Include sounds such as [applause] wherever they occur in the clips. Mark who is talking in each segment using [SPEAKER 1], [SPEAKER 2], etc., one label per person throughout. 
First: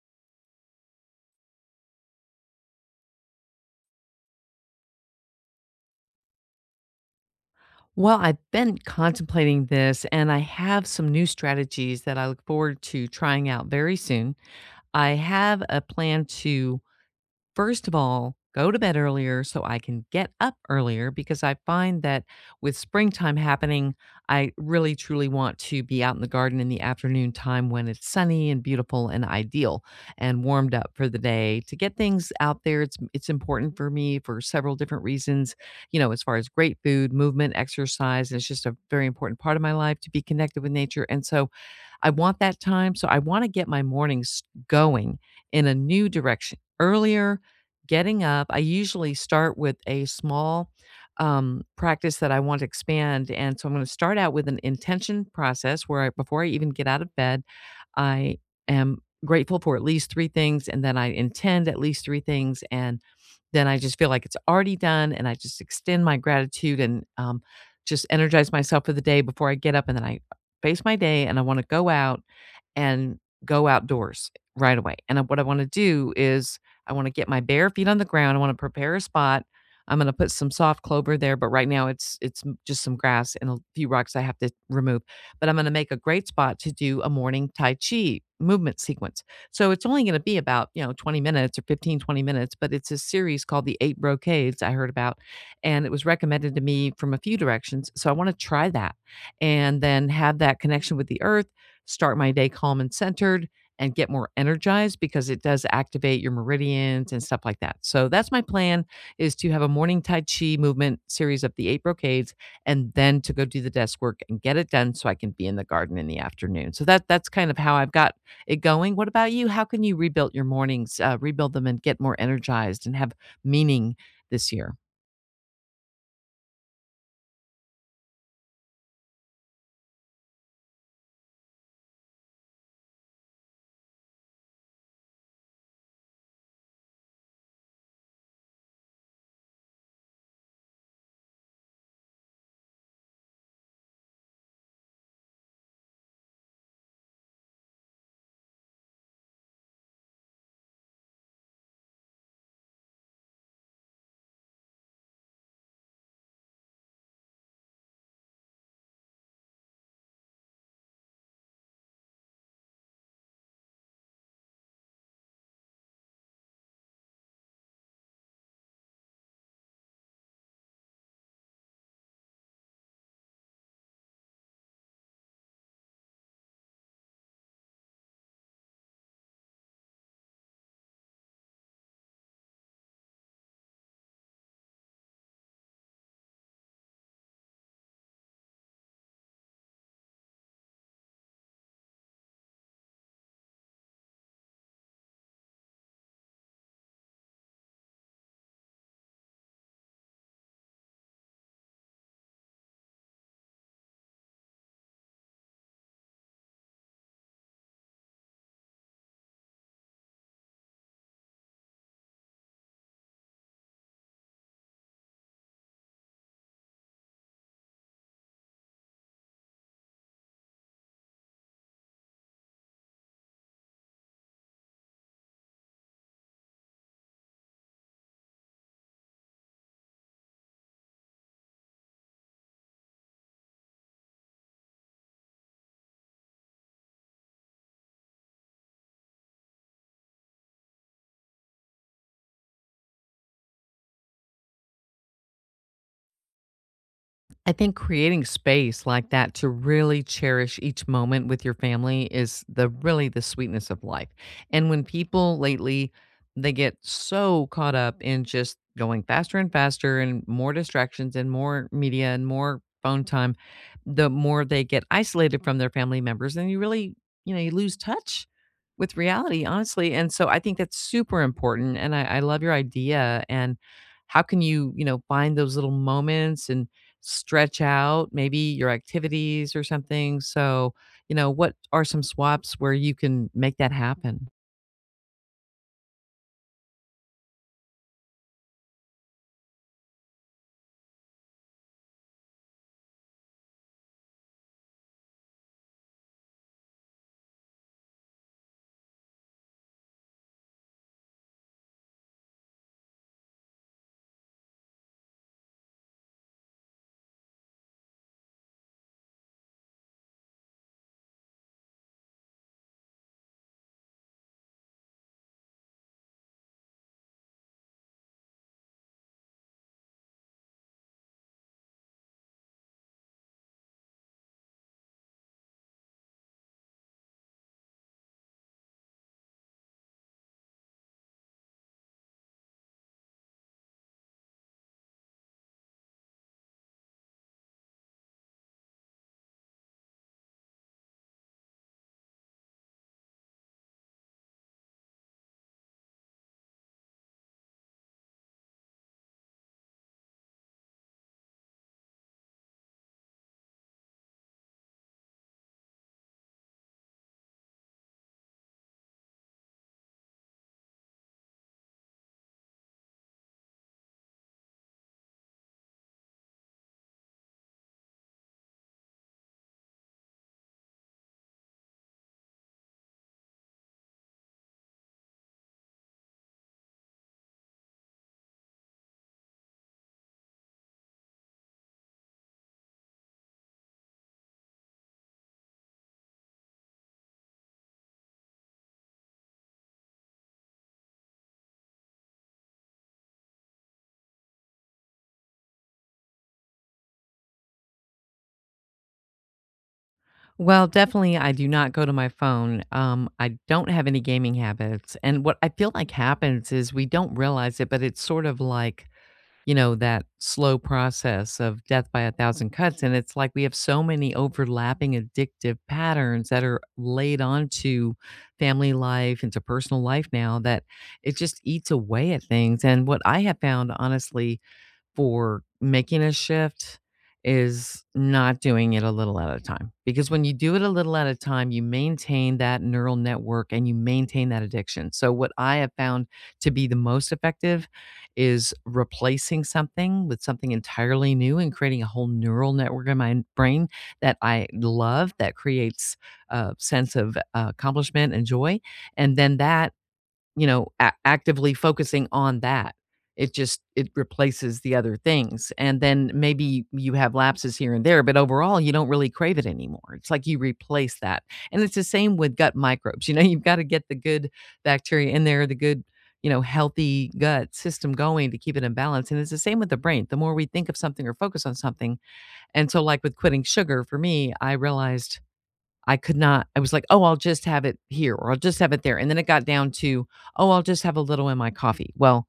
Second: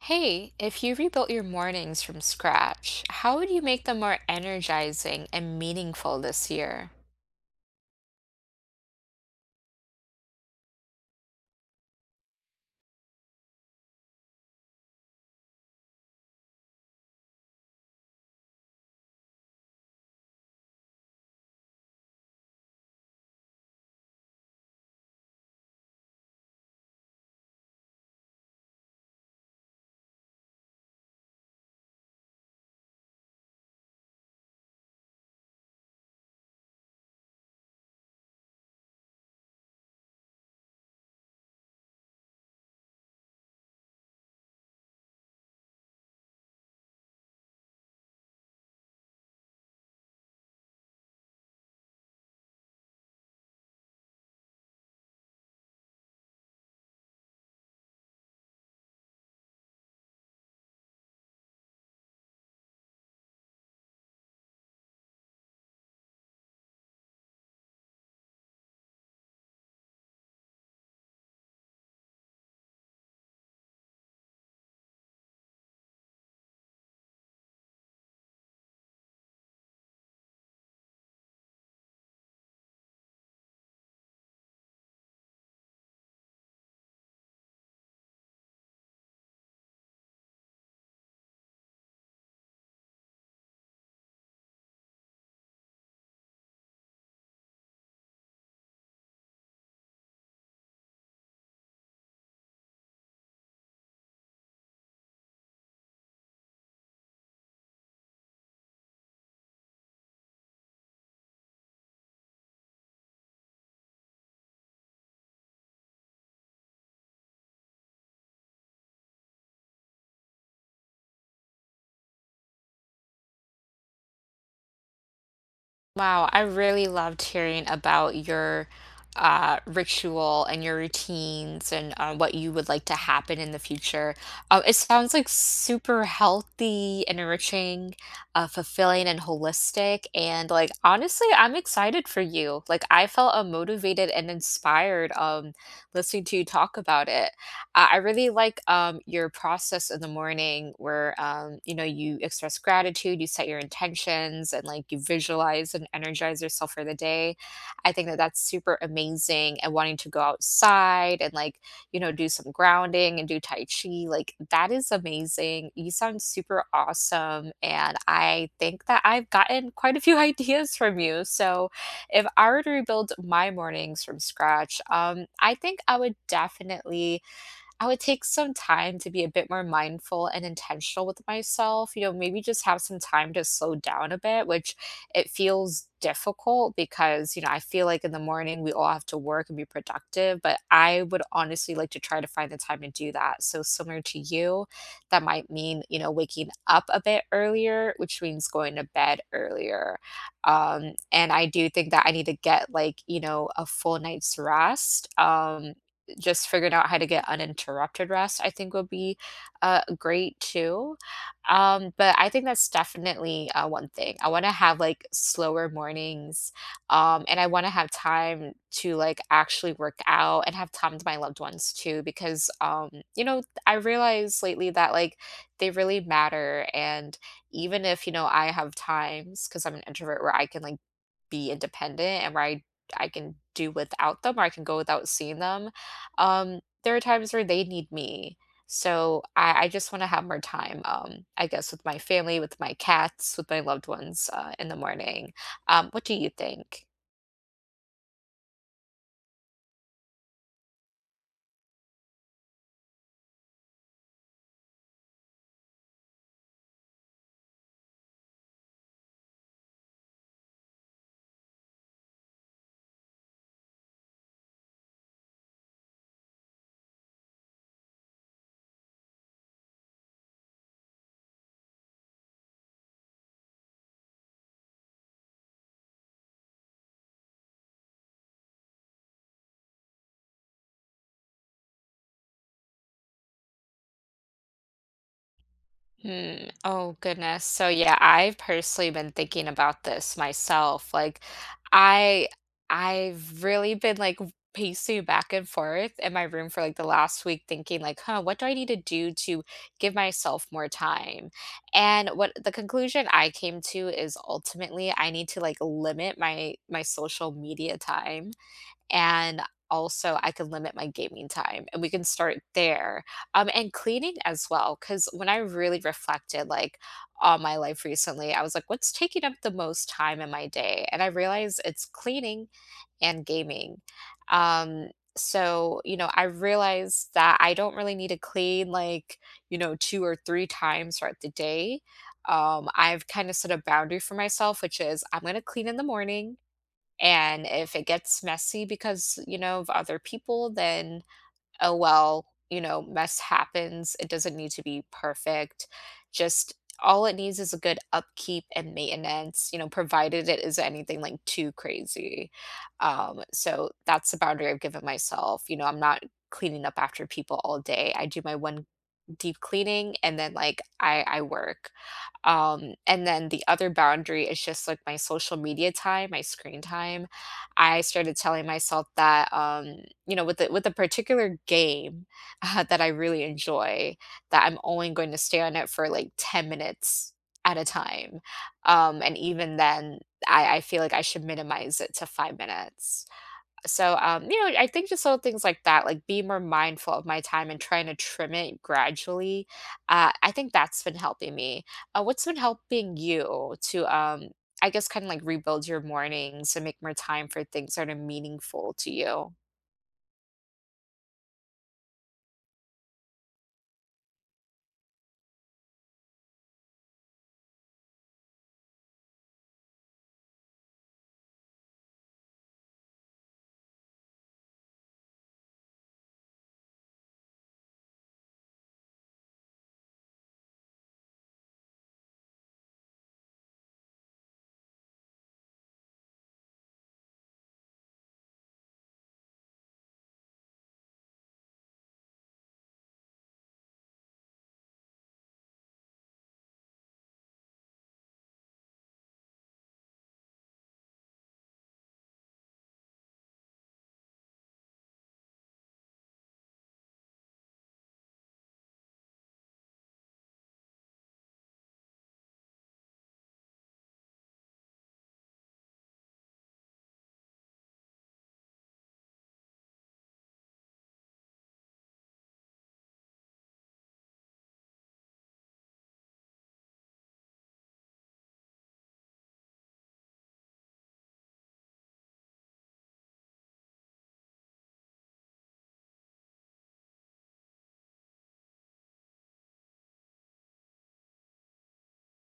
[SPEAKER 1] Hey, if you rebuilt your mornings from scratch, how would you make them more energizing and meaningful this year?
[SPEAKER 2] Well, I've been contemplating this and I have some new strategies that I look forward to trying out very soon. I have a plan to First of all, go to bed earlier so I can get up earlier because I find that with springtime happening, I really truly want to be out in the garden in the afternoon time when it's sunny and beautiful and ideal and warmed up for the day to get things out there. It's important for me for several different reasons, you know, as far as great food, movement, exercise, it's just a very important part of my life to be connected with nature. And so I want that time. So I want to get my mornings going in a new direction earlier. Getting up, I usually start with a small, practice that I want to expand, and so I'm gonna start out with an intention process where I before I even get out of bed, I am grateful for at least 3 things, and then I intend at least 3 things, and then I just feel like it's already done, and I just extend my gratitude and, just energize myself for the day before I get up, and then I face my day, and I wanna go out and go outdoors right away. And I What I wanna do is I wanna get my bare feet on the ground. I wanna prepare a spot. I'm gonna put some soft clover there, but right now it's m just some grass and a few rocks I have to remove, but I'm gonna make a great spot to do a morning tai chi movement sequence. So it's only gonna be about, you know, 20 minutes or 15, 20 minutes, but it's a series called The 8 Brocades I heard about, and it was recommended to me from a few directions, so I wanna try that and then have that connection with the earth, start my day calm and centered, and get more energized because it does activate your meridians and stuff like that. So that's my plan is to have a morning tai chi movement series of the eight brocades, and then to go do the desk work and get it done so I can be in the garden in the afternoon. So that's kind of how I've got it going. What about you? How can you rebuild your mornings, rebuild them and get more energized and have meaning this year?
[SPEAKER 1] Wow, I really loved hearing about your ritual and your routines, and what you would like to happen in the future. It sounds like super healthy, enriching, fulfilling, and holistic. And like honestly, I'm excited for you. Like I felt motivated and inspired, listening to you talk about it. I really like, your process in the morning where, you know, you express gratitude, you set your intentions, and like you visualize and energize yourself for the day. I think that's super amazing. And wanting to go outside and like, you know, do some grounding and do tai chi, like that is amazing. You sound super awesome, and I think that I've gotten quite a few [laughs] ideas from you. So if I were to rebuild my mornings from scratch, I think I would definitely, I would take some time to be a bit more mindful and intentional with myself, you know, maybe just have some time to slow down a bit, which it feels difficult because, you know, I feel like in the morning we all have to work and be productive, but I would honestly like to try to find the time to do that. So similar to you, that might mean, you know, waking up a bit earlier, which means going to bed earlier. And I do think that I need to get, like, you know, a full night's rest. Just figuring out how to get uninterrupted rest, I think would be, great too. But I think that's definitely, one thing. I wanna have, like, slower mornings, and I wanna have time to, like, actually work out and have time to my loved ones too because, you know, I realized lately that, like, they really matter, and even if, you know, I have times because 'cause I'm an introvert where I can, like, be independent and where I can do without them or I can go without seeing them. There are times where they need me. So I just want to have more time, I guess, with my family, with my cats, with my loved ones, in the morning. What do you think?
[SPEAKER 2] I think creating space like that to really cherish each moment with your family is the really the sweetness of life. And when people lately they get so caught up in just going faster and faster and more distractions and more media and more phone time, the more they get isolated from their family members and you really, you know, you lose touch with reality, honestly. And so I think that's super important. And I love your idea and how can you, you know, find those little moments and stretch out maybe your activities or something. So, you know, what are some swaps where you can make that happen?
[SPEAKER 1] Hmm. Oh, goodness. So, yeah, I've personally been thinking about this myself. Like, I I've really been like pacing back and forth in my room for like the last week thinking like, "Huh, what do I need to do to give myself more time?" And what the conclusion I came to is ultimately I need to like limit my social media time, and also I can limit my gaming time, and we can start there. And cleaning as well, because when I really reflected, like, on my life recently, I was like, what's taking up the most time in my day? And I realized it's cleaning and gaming. Um, so, you know, I realized that I don't really need to clean like, you know, two or three times throughout the day. I've kind of set a boundary for myself, which is I'm going to clean in the morning, and if it gets messy because, you know, of other people, then oh well, you know, mess happens. It doesn't need to be perfect. Just all it needs is a good upkeep and maintenance, you know, provided it is anything like too crazy. So that's the boundary I've given myself. You know, I'm not cleaning up after people all day. I do my one deep cleaning, and then like I work. And then the other boundary is just like my social media time, my screen time. I started telling myself that, you know, with a particular game, [laughs] that I really enjoy, that I'm only going to stay on it for like 10 minutes at a time. And even then, I feel like I should minimize it to 5 minutes. So, you know, I think just little things like that, like be more mindful of my time and trying to trim it gradually. I think that's been helping me. What's been helping you to, I guess, kind of like rebuild your mornings and make more time for things that are meaningful to you?
[SPEAKER 2] Well, definitely, I do not go to my phone. I don't have any gaming habits. And what I feel like happens is we don't realize it, but it's sort of like you know, that slow process of death by a thousand cuts. And it's like we have so many overlapping addictive patterns that are laid onto family life, into personal life now that it just eats away at things. And what I have found, honestly, for making a shift is not doing it a little at a time. Because when you do it a little at a time, you maintain that neural network and you maintain that addiction. So, what I have found to be the most effective is replacing something with something entirely new and creating a whole neural network in my brain that I love, that creates a sense of accomplishment and joy. And then that you know, a actively focusing on that. It just it replaces the other things, and then maybe you have lapses here and there, but overall, you don't really crave it anymore. It's like you replace that, and it's the same with gut microbes, [laughs] you know, you've gotta get the good bacteria in there, the good, you know, healthy gut system going to keep it in balance, and it's the same with the brain. The more we think of something or focus on something and so, like, with quitting sugar, for me, I realized I could not I was like, "Oh, I'll just have it here," or, "I'll just have it there," and then it got down to, "Oh, I'll just have a little in my coffee." Well,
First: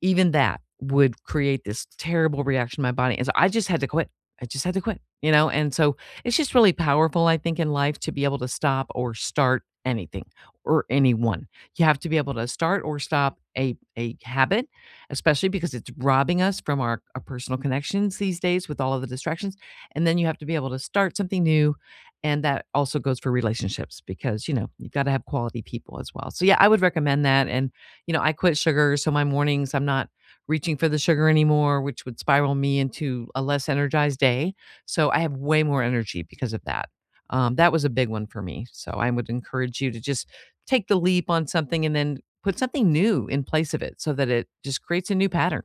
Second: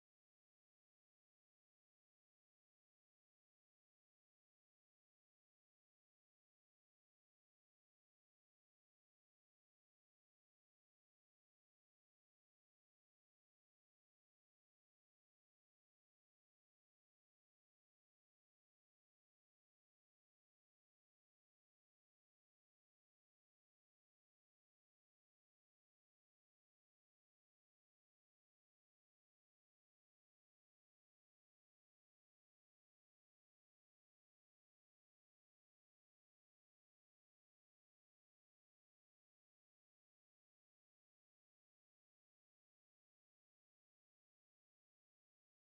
[SPEAKER 2] even that would create this terrible reaction in my body, and so I just had to quit. I just had to quit, you know, and so it's just really powerful, I think, in life to be able to stop or start anything or anyone. You have to be able to start or stop a habit, especially because it's robbing us from our personal connections these days with all of the distractions, and then you have to be able to start something new, and that also goes for relationships because, you know, you've gotta have quality people as well. So, yeah, I would recommend that, and you know, I quit sugar, so my mornings I'm not reaching for the sugar anymore, which would spiral me into a less energized day. So I have way more energy because of that. That was a big one for me. So I would encourage you to just take the leap on something and then put something new in place of it so that it just creates a new pattern.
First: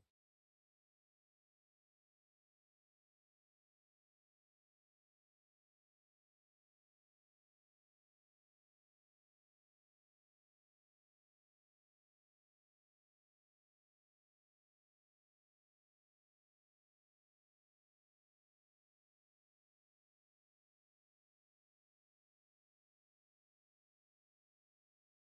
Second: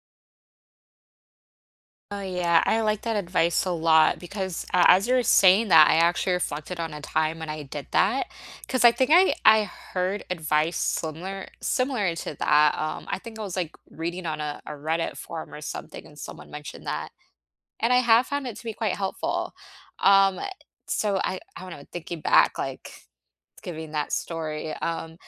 [SPEAKER 1] Oh, yeah, I like that advice a lot because, as you were saying that, I actually reflected on a time when I did that because I think I heard advice similar to that. I think I was like reading on a Reddit forum or something, and someone mentioned that, and I have found it to be quite helpful. Um, so I don't know, thinking back, like giving that story.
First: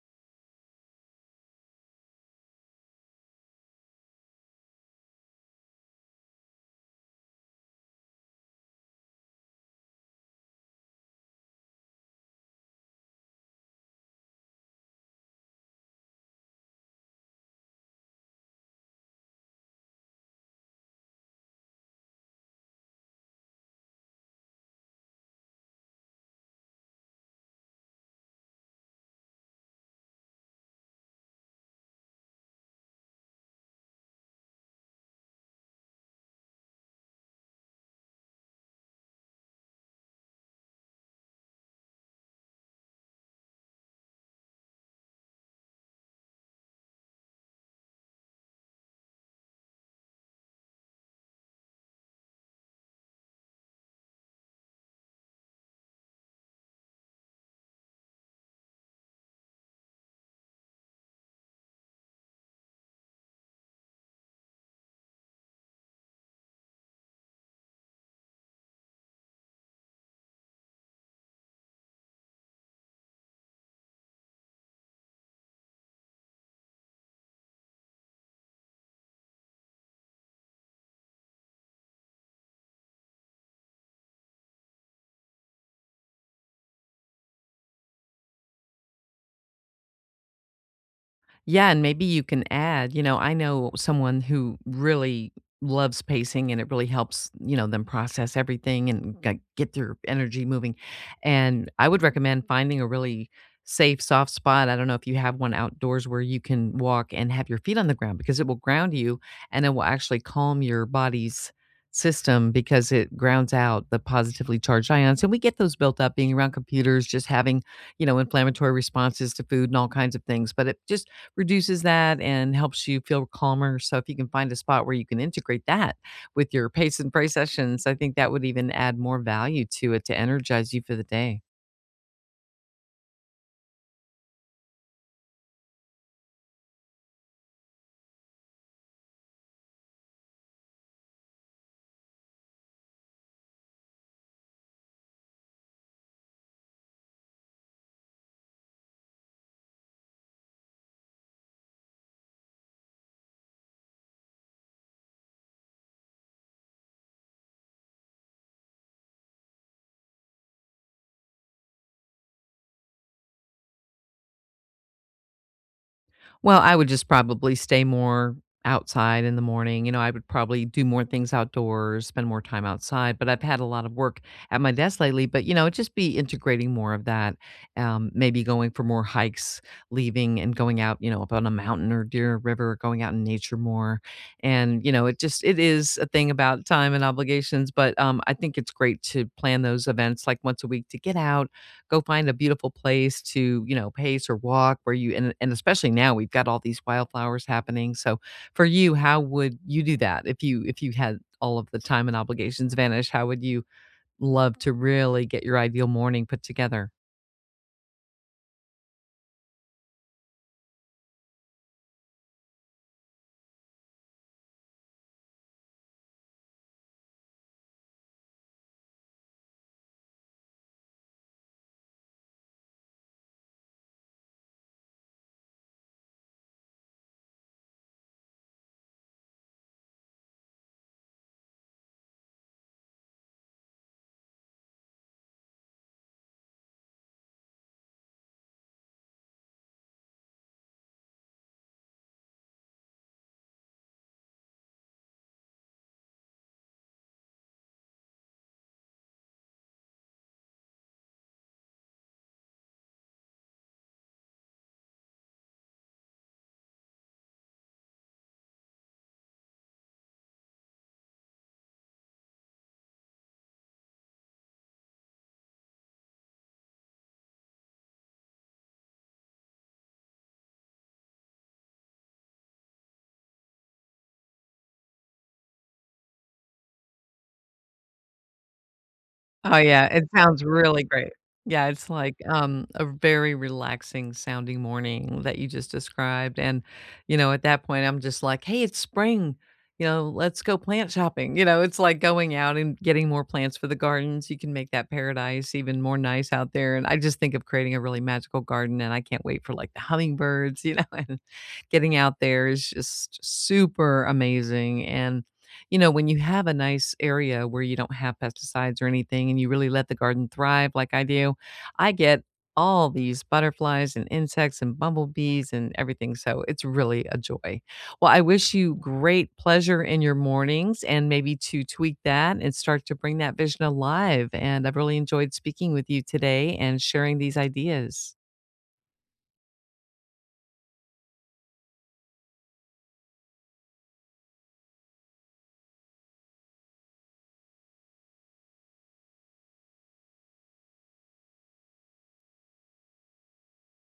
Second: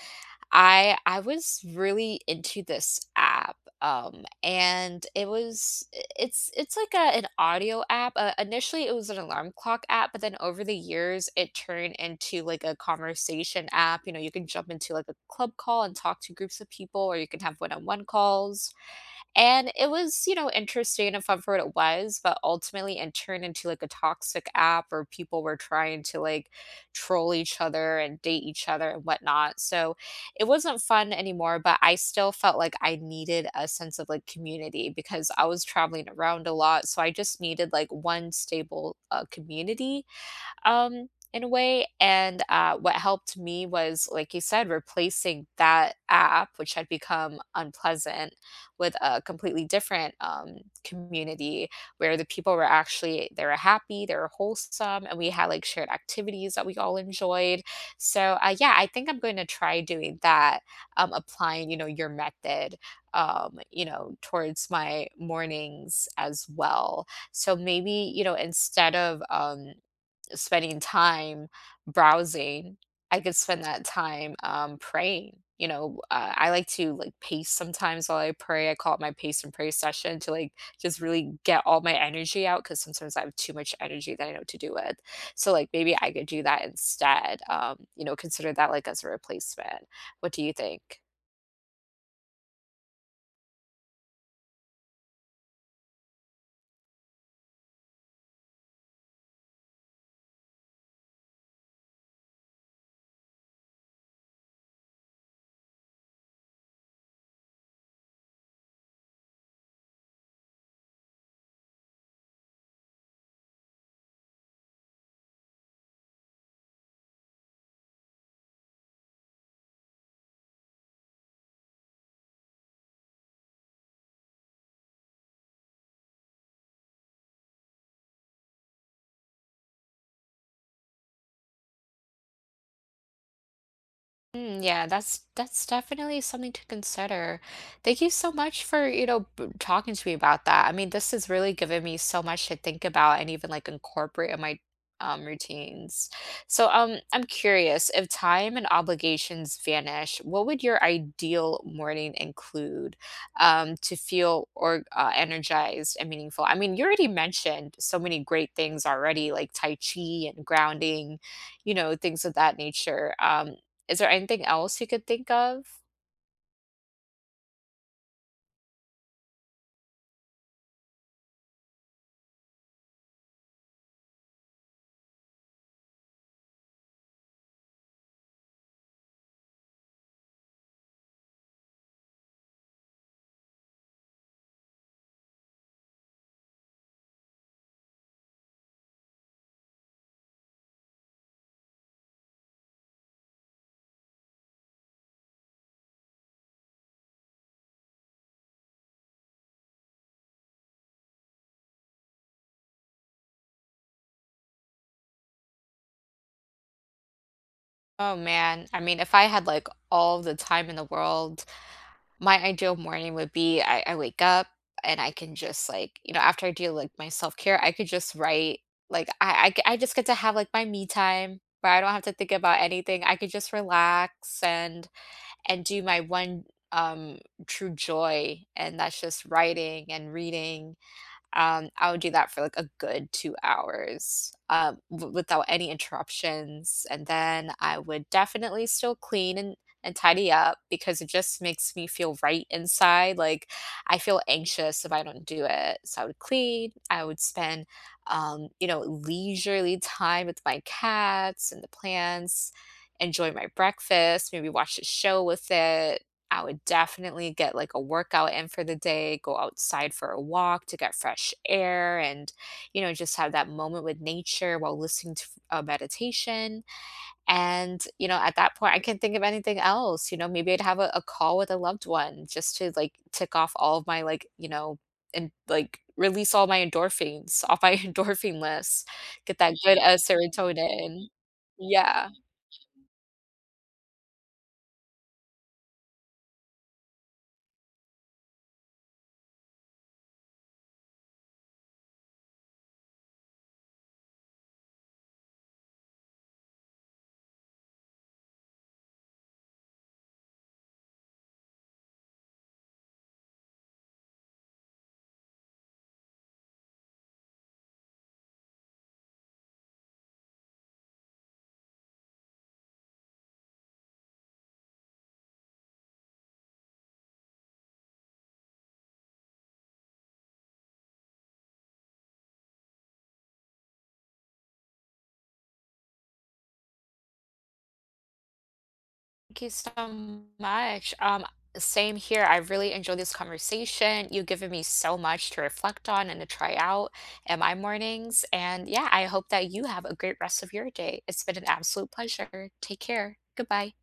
[SPEAKER 1] I was really into this app, and it was I it's like a an audio app. Initially, it was an alarm clock app, but then over the years, it turned into like a conversation app. You know, you can jump into like a club call and talk to groups of people, or you can have one-on-one calls. And it was, you know, interesting and fun for what it was, but ultimately it turned into like a toxic app where people were trying to like troll each other and date each other and whatnot. So it wasn't fun anymore, but I still felt like I needed a sense of like community because I was traveling around a lot. So I just needed like one stable, community, um, in a way. And what helped me was, like you said, replacing that app, which had become unpleasant, with a completely different, community where the people were actually, they were happy, they were wholesome, and we had like shared activities that we all enjoyed. So yeah, I think I'm going to try doing that, applying, you know, your method, you know, towards my mornings as well. So maybe, you know, instead of, spending time browsing, I could spend that time, praying, you know. I like to, like, pace sometimes while I pray. I call it my pace and pray session, to, like, just really get all my energy out because sometimes I have too much energy that I know what to do with. So, like, maybe I could do that instead, you know, consider that, like, as a replacement. What do you think?
[SPEAKER 2] Yeah, and maybe you can add, you know, I know someone who really loves pacing and it really helps, you know, them process everything and get their energy moving. And I would recommend finding a really safe, soft spot. I don't know if you have one outdoors where you can walk and have your feet on the ground because it will ground you and it will actually calm your body's system because it grounds out the positively charged ions. And we get those built up being around computers, just having, you know, inflammatory responses to food and all kinds of things. But it just reduces that and helps you feel calmer. So if you can find a spot where you can integrate that with your pace and pray sessions, I think that would even add more value to it to energize you for the day.
[SPEAKER 1] Mm, yeah, that's definitely something to consider. Thank you so much for, you know, talking to me about that. I mean, this has really given me so much to think about and even like incorporate in my, routines. So, I'm curious, if time and obligations vanish, what would your ideal morning include, to feel or, energized and meaningful? I mean, you already mentioned so many great things already, like tai chi and grounding, you know, things of that nature. Is there anything else you could think of?
[SPEAKER 2] Well, I would just probably stay more outside in the morning. You know, I would probably do more things outdoors, spend more time outside. But I've had a lot of work at my desk lately. But, you know, it'd just be integrating more of that. Maybe going for more hikes, leaving and going out, you know, up on a mountain or near a river, going out in nature more. And, you know, it just it is a thing about time and obligations. But I think it's great to plan those events like once a week to get out, go find a beautiful place to, you know, pace or walk where you and especially now we've got all these wildflowers happening. So for you, how would you do that if you had all of the time and obligations vanish? How would you love to really get your ideal morning put together?
[SPEAKER 1] Oh man, I mean, if I had like all the time in the world, my ideal morning would be, I wake up and I can just like, you know, after I do like my self care, I could just write. Like, I just get to have like my me time where I don't have to think about anything. I could just relax and do my one, um true joy, and that's just writing and reading. I would do that for, like, a good 2 hours, w without any interruptions, and then I would definitely still clean and tidy up because it just makes me feel right inside, like, I feel anxious if I don't do it, so I would clean, I would spend, you know, leisurely time with my cats and the plants, enjoy my breakfast, maybe watch a show with it. I would definitely get like a workout in for the day, go outside for a walk to get fresh air and, you know, just have that moment with nature while listening to a meditation. And, you know, at that point, I can't think of anything else. You know, maybe I'd have a call with a loved one just to like tick off all of my, like, you know, and like release all my endorphins off my [laughs] endorphin list, get that
[SPEAKER 2] Oh,
[SPEAKER 1] good,
[SPEAKER 2] yeah, it sounds really
[SPEAKER 1] serotonin.
[SPEAKER 2] great. Yeah, it's
[SPEAKER 1] Yeah.
[SPEAKER 2] like, a very relaxing sounding morning that you just described, and, you know, at that point, I'm just like, "Hey, it's spring, you know, let's go plant shopping," you know, it's like going out and getting more plants for the gardens, you can make that paradise even more nice out there, and I just think of creating a really magical garden, and I can't wait for, like, the hummingbirds, you know, [laughs] and getting out there is just super amazing, and you know, when you have a nice area where you don't have pesticides or anything and you really let the garden thrive like I do, I get all these butterflies and insects and bumblebees and everything. So it's really a joy. Well, I wish you great pleasure in your mornings and maybe to tweak that and start to bring that vision alive. And I've really enjoyed speaking with you today and sharing these ideas.
[SPEAKER 1] Thank you so much. Same here. I really enjoyed this conversation. You've given me so much to reflect on and to try out in my mornings. And yeah, I hope that you have a great rest of your day. It's been an absolute pleasure. Take care. Goodbye.